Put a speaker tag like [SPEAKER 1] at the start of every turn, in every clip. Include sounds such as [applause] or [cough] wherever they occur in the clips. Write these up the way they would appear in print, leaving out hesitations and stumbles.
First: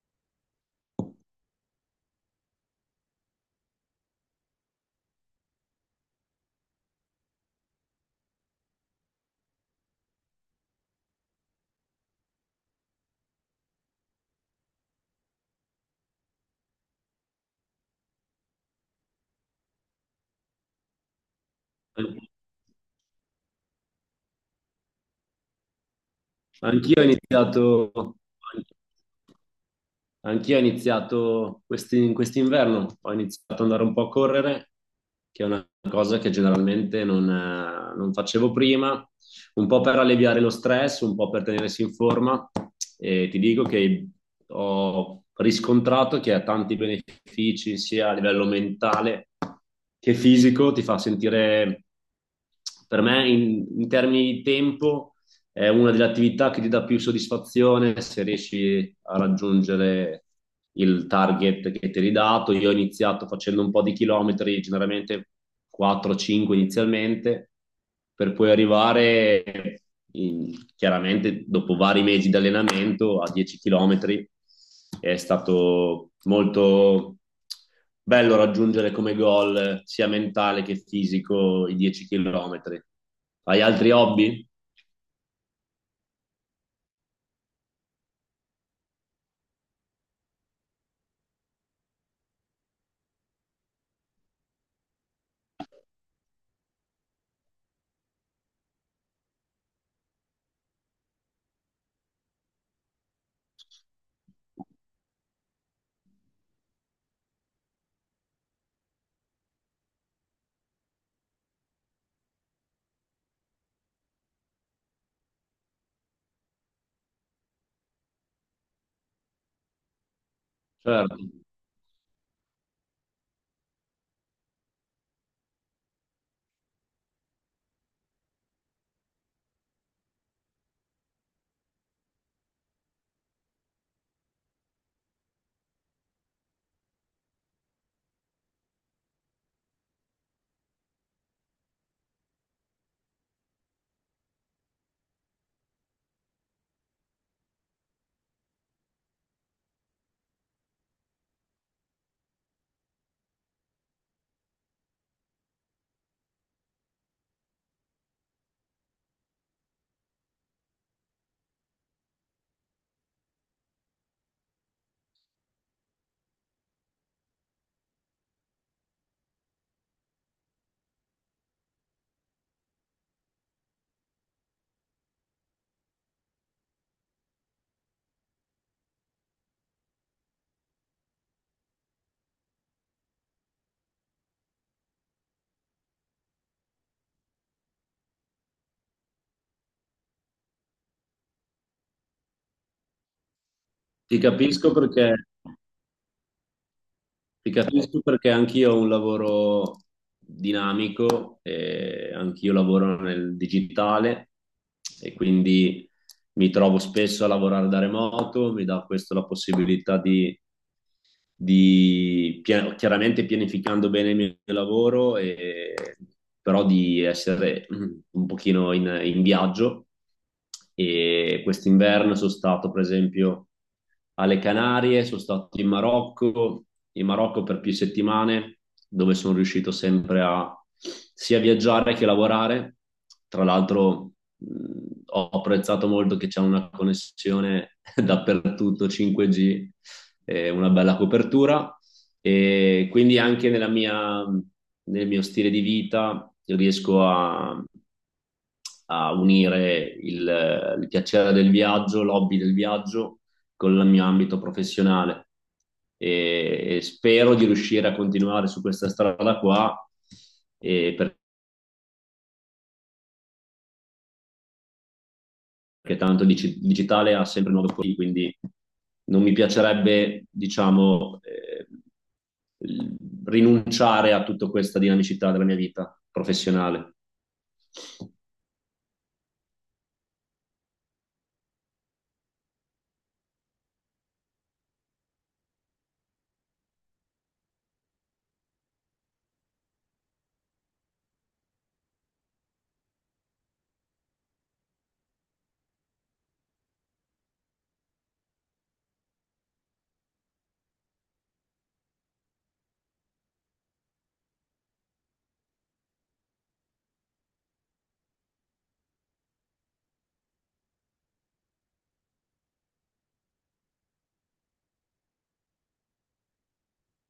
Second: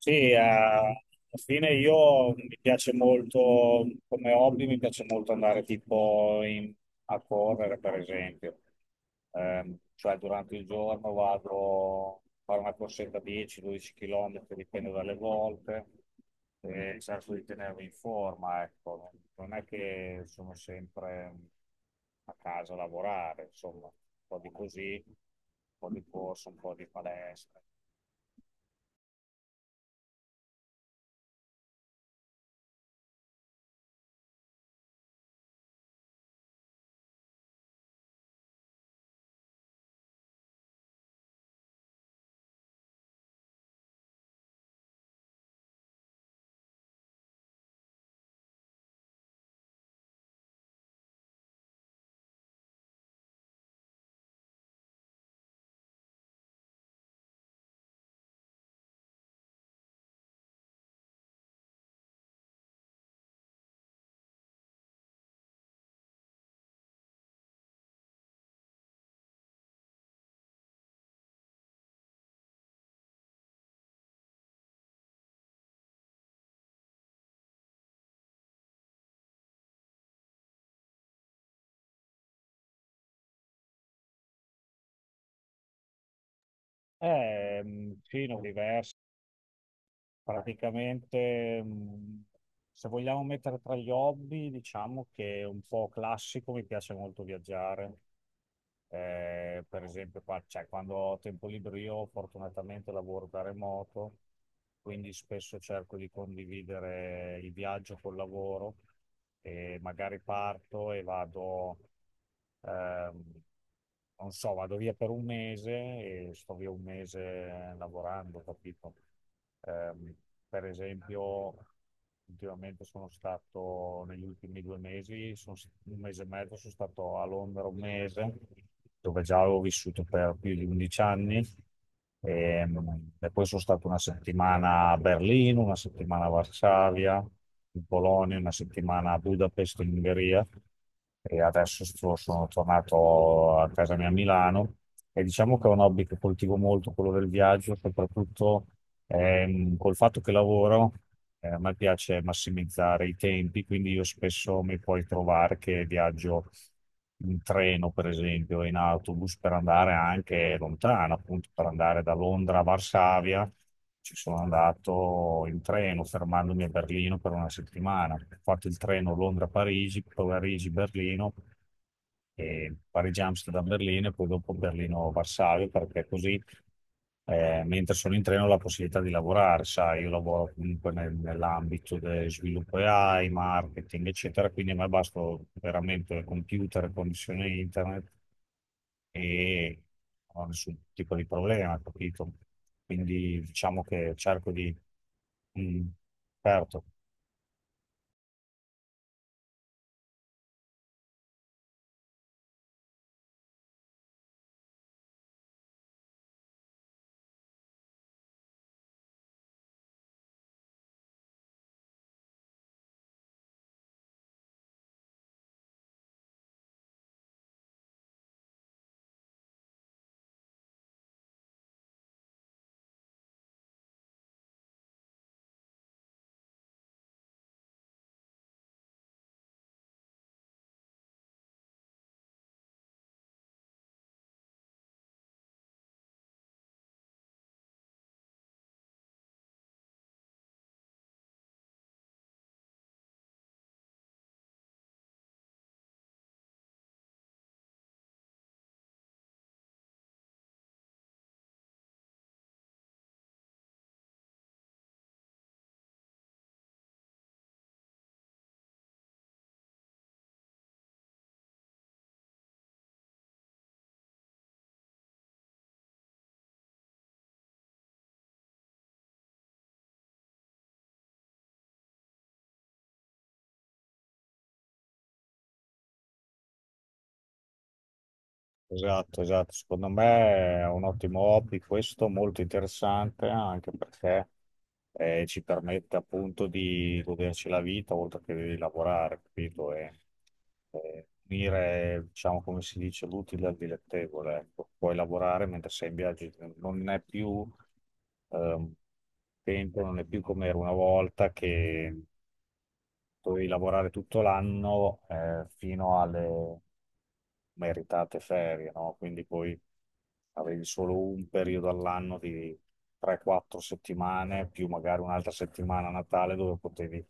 [SPEAKER 1] Sì, alla fine io mi piace molto, come hobby, mi piace molto andare a correre, per esempio. Cioè durante il giorno vado a fare una corsetta 10-12 km, dipende dalle volte, e cerco di tenermi in forma, ecco. Non è che sono sempre a casa a lavorare, insomma, un po' di così, un po' di corso, un po' di
[SPEAKER 2] Anch'io ho
[SPEAKER 1] palestra.
[SPEAKER 2] iniziato, anch'io ho iniziato quest'inverno, ho iniziato ad andare un po' a correre, che è una cosa che generalmente non facevo prima, un po' per alleviare lo stress, un po' per tenersi in forma. E ti dico che ho riscontrato che ha tanti benefici sia a livello mentale che fisico, ti fa sentire, per me in termini di tempo è una delle attività che ti dà più soddisfazione se riesci a raggiungere il target che ti eri dato. Io ho iniziato facendo un po' di chilometri, generalmente 4-5 inizialmente, per poi arrivare chiaramente dopo vari mesi di allenamento a 10 chilometri. È stato molto bello raggiungere come goal sia mentale che fisico i 10 chilometri. Hai altri hobby?
[SPEAKER 1] Eh, sì, no, diverse. Praticamente, se vogliamo mettere tra gli hobby, diciamo che è un po' classico, mi piace molto viaggiare. Per esempio, cioè, quando ho tempo libero, io fortunatamente lavoro da remoto, quindi spesso cerco di condividere il viaggio col lavoro e magari parto e vado. ehm, Non so, vado via per un mese e sto via un mese lavorando, capito? Ehm, per
[SPEAKER 2] Certo,
[SPEAKER 1] esempio, ultimamente sono stato, negli ultimi due mesi, un mese e mezzo sono stato a Londra un mese, dove già avevo vissuto per più di 11 anni. E, e poi sono stato una settimana a Berlino, una settimana a Varsavia, in Polonia, una settimana a Budapest, in Ungheria. E sono tornato a casa mia a Milano. E diciamo che è un hobby che coltivo molto, quello del viaggio, soprattutto col fatto che lavoro. A me piace massimizzare i tempi, quindi io spesso mi puoi trovare che viaggio in treno, per esempio, e in autobus per andare anche lontano, appunto per andare da Londra a Varsavia. Ci sono andato in treno, fermandomi a Berlino per una settimana. Ho fatto il treno Londra-Parigi, poi Parigi-Berlino, e Parigi-Amsterdam-Berlino e poi dopo Berlino-Varsavia, perché così mentre sono in treno ho la possibilità di lavorare, sai, io lavoro comunque nell'ambito del sviluppo AI, marketing, eccetera, quindi a me basta veramente il computer, connessione internet e non ho nessun tipo di problema, capito? Quindi diciamo che
[SPEAKER 2] ti
[SPEAKER 1] cerco
[SPEAKER 2] capisco
[SPEAKER 1] di...
[SPEAKER 2] perché,
[SPEAKER 1] Mm, certo.
[SPEAKER 2] ti capisco perché anch'io ho un lavoro dinamico, e anch'io lavoro nel digitale e quindi mi trovo spesso a lavorare da remoto. Mi dà questo la possibilità di chiaramente pianificando bene il mio lavoro, e, però di essere un pochino in viaggio. E quest'inverno sono stato, per esempio, alle Canarie, sono stato in Marocco per più settimane, dove sono riuscito sempre a sia viaggiare che lavorare. Tra l'altro ho apprezzato molto che c'è una connessione [laughs] dappertutto 5G, una bella copertura, e quindi anche nel mio stile di vita riesco a unire il piacere del viaggio, l'hobby del viaggio con il mio ambito professionale, e spero di riuscire a continuare su questa strada qua, e perché tanto il digitale ha sempre nuove opportunità, quindi non mi piacerebbe, diciamo, rinunciare a tutta questa dinamicità della mia vita professionale.
[SPEAKER 1] Esatto, esatto. Secondo me è un ottimo hobby questo, molto interessante anche perché ci permette appunto di goderci la vita oltre che di lavorare, capito? E unire, diciamo, come si dice, l'utile al dilettevole, ecco. Puoi lavorare mentre sei in viaggio, non è più ehm, tempo, non è più come era una volta che dovevi lavorare tutto l'anno fino alle meritate ferie, no? Quindi poi avevi solo un periodo all'anno di 3-4 settimane, più magari un'altra settimana a Natale dove potevi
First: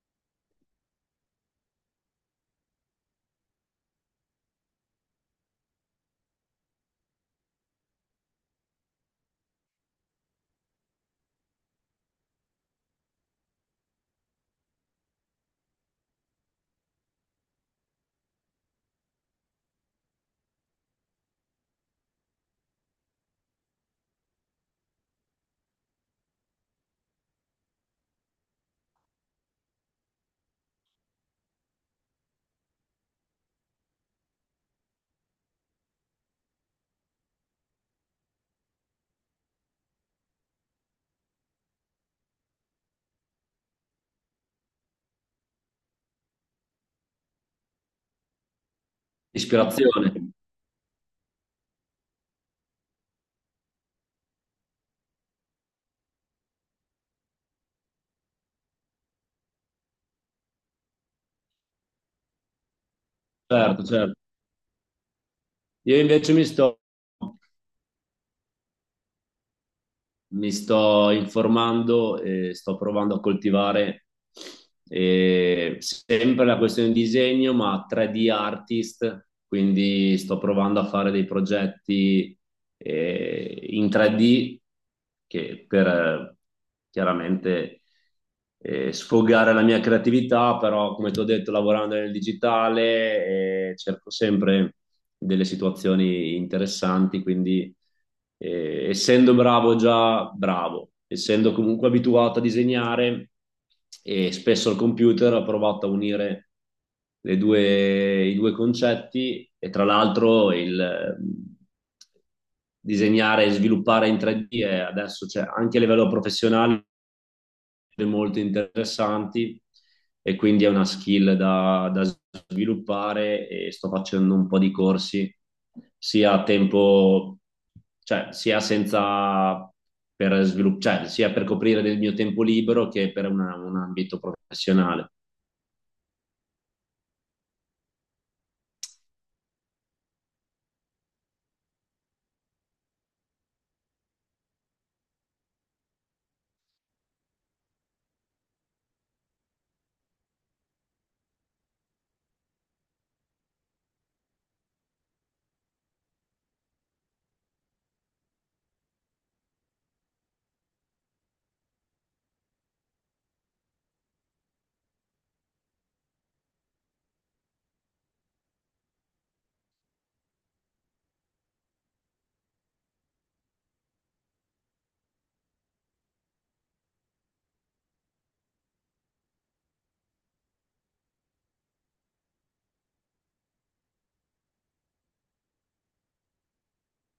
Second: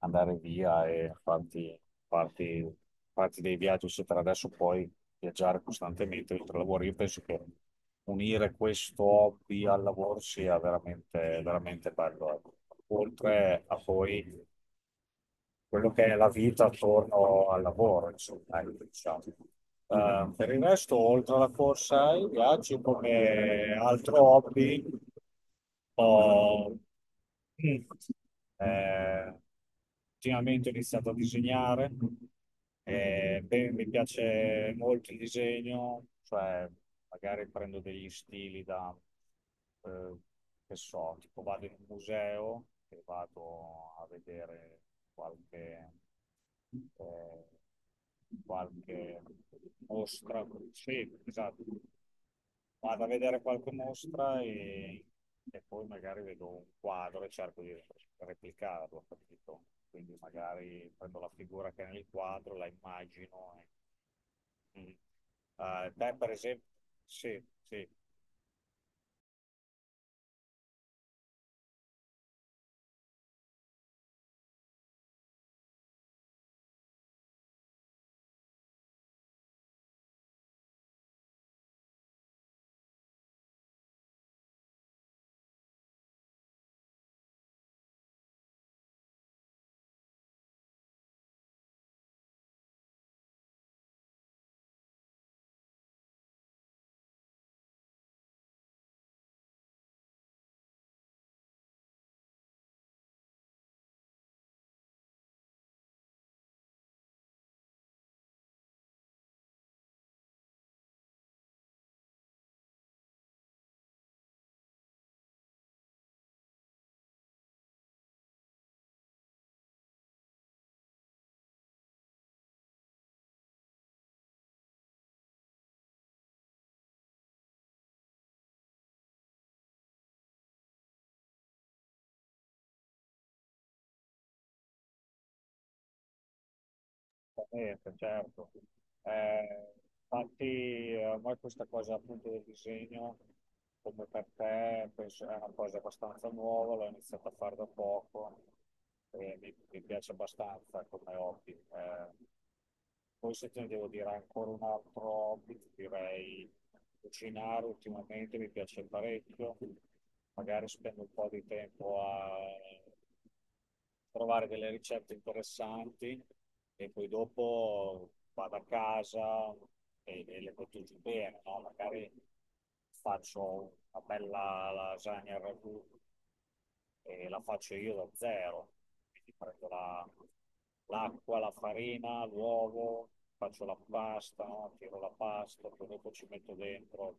[SPEAKER 1] andare via e farti- farti dei viaggi, eccetera. Adesso puoi viaggiare costantemente oltre al lavoro. Io penso che unire questo hobby al lavoro sia veramente, veramente bello. Ecco. Oltre a poi quello che è la vita attorno al lavoro, insomma, ecco, diciamo. Per il resto, oltre alla corsa, i viaggi come altro hobby, ho eh, ultimamente ho iniziato a disegnare, e, beh, mi piace molto il disegno, cioè magari prendo degli stili da eh, che so, tipo vado in un museo e vado a vedere qualche, eh, qualche
[SPEAKER 2] Ispirazione,
[SPEAKER 1] mostra, sì, esatto, vado a vedere qualche mostra e poi magari vedo un quadro e cerco di replicarlo, capito? Quindi magari prendo la figura che è nel quadro, la immagino.
[SPEAKER 2] certo, certo.
[SPEAKER 1] E... Mm.
[SPEAKER 2] Io
[SPEAKER 1] Te per
[SPEAKER 2] invece mi
[SPEAKER 1] esempio,
[SPEAKER 2] sto
[SPEAKER 1] sì, sì.
[SPEAKER 2] mi sto informando e sto provando a coltivare sempre la questione di disegno, ma 3D artist, quindi sto provando a fare dei progetti in 3D che per chiaramente sfogare la mia creatività, però come ti ho detto, lavorando nel digitale, cerco sempre delle situazioni interessanti, quindi essendo bravo già bravo, essendo comunque abituato a disegnare e spesso al computer ho provato a unire i due concetti. E tra l'altro il disegnare e sviluppare in 3D adesso c'è anche a livello professionale molto interessanti, e quindi è una skill da sviluppare, e sto facendo un po' di corsi sia a tempo, cioè sia senza, cioè, sia per coprire del mio tempo libero che per un ambito professionale.
[SPEAKER 1] Esattamente, certo. Eh, infatti a me questa cosa appunto del disegno, come per te, penso è una cosa abbastanza nuova, l'ho iniziata a fare da poco e mi piace abbastanza come hobby. Poi se te ne devo dire ancora un altro hobby, ti direi cucinare ultimamente mi piace parecchio, magari spendo un po' di tempo a trovare delle ricette interessanti e poi dopo vado a casa e le cotizzo bene, no? Magari faccio una bella lasagna al ragù e la faccio io da zero, quindi prendo la, l'acqua, la farina, l'uovo, faccio la pasta, tiro la pasta, poi dopo ci metto dentro,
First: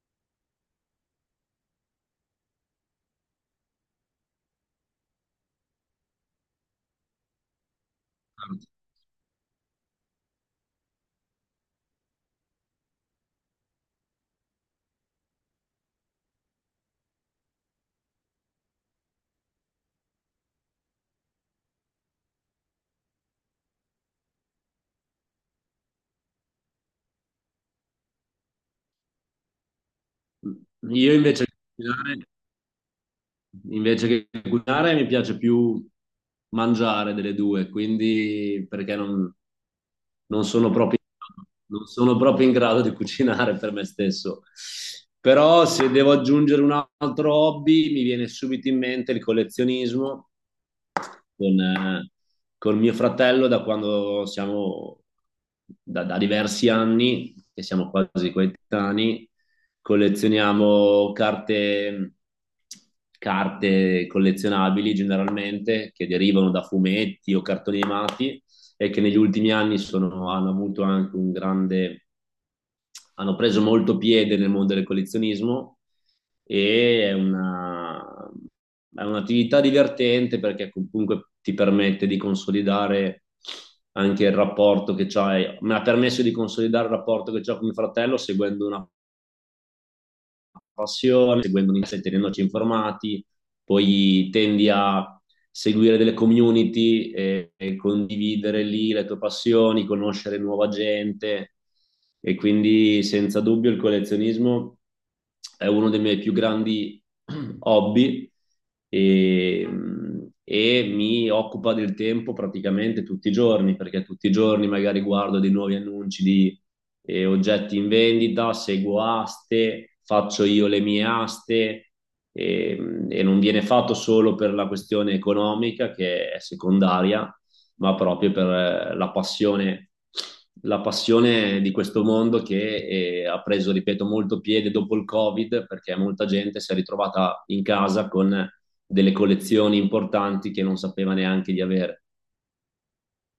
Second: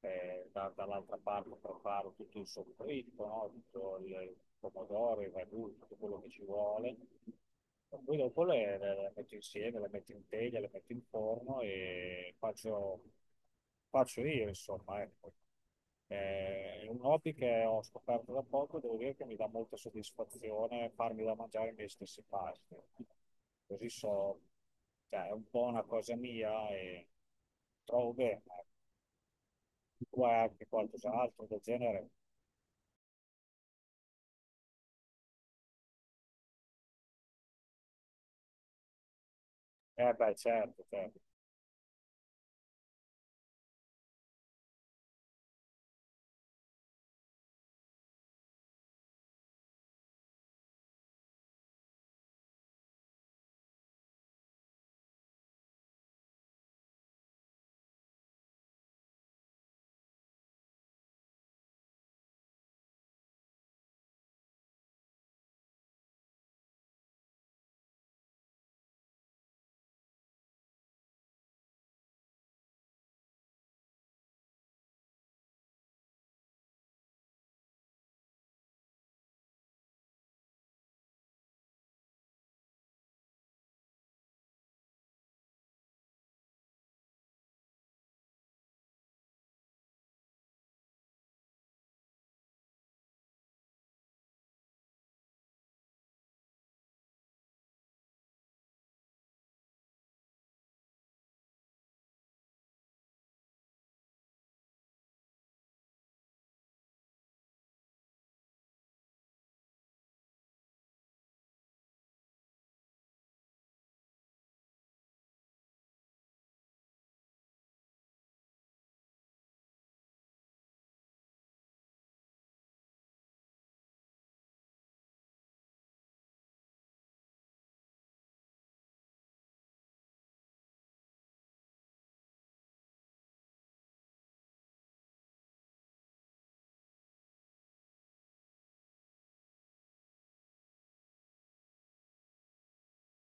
[SPEAKER 1] dall'altra parte preparo tutto il soffritto, no? Tutto il pomodoro, il ragù, tutto quello che ci vuole. E poi dopo le metto insieme, le metto in teglia, le metto in forno e faccio io, insomma, ecco. È un hobby che ho scoperto da poco, devo dire che mi dà molta soddisfazione farmi da mangiare i miei stessi pasti. Così so, cioè, è un po' una cosa mia e trovo bene. Tu hai anche
[SPEAKER 2] Io invece
[SPEAKER 1] qualcos'altro del genere?
[SPEAKER 2] Invece che cucinare mi piace più mangiare delle due, quindi perché
[SPEAKER 1] Eh beh,
[SPEAKER 2] non sono
[SPEAKER 1] certo,
[SPEAKER 2] proprio,
[SPEAKER 1] certo.
[SPEAKER 2] non sono proprio in grado di cucinare per me stesso. Però se devo aggiungere un altro hobby, mi viene subito in mente il collezionismo con, eh, con mio fratello da diversi anni, che siamo quasi coetanei. Collezioniamo carte collezionabili generalmente che derivano da fumetti o cartoni animati e che negli ultimi anni sono, hanno avuto anche un grande, hanno preso molto piede nel mondo del collezionismo. E È un'attività divertente perché comunque ti permette di consolidare anche il rapporto che c'hai, mi ha permesso di consolidare il rapporto che ho con mio fratello seguendo una passione, seguendo un'interesse e tenendoci informati. Poi tendi a seguire delle community e condividere lì le tue passioni, conoscere nuova gente, e quindi senza dubbio il collezionismo è uno dei miei più grandi [clears throat] hobby, e, e mi occupa del tempo praticamente tutti i giorni, perché tutti i giorni magari guardo dei nuovi annunci di oggetti in vendita, seguo aste, faccio io le mie aste, e non viene fatto solo per la questione economica che è secondaria, ma proprio per la passione di questo mondo, che ha preso, ripeto, molto piede dopo il Covid perché molta gente si è ritrovata in casa con delle collezioni importanti che non sapeva neanche di avere.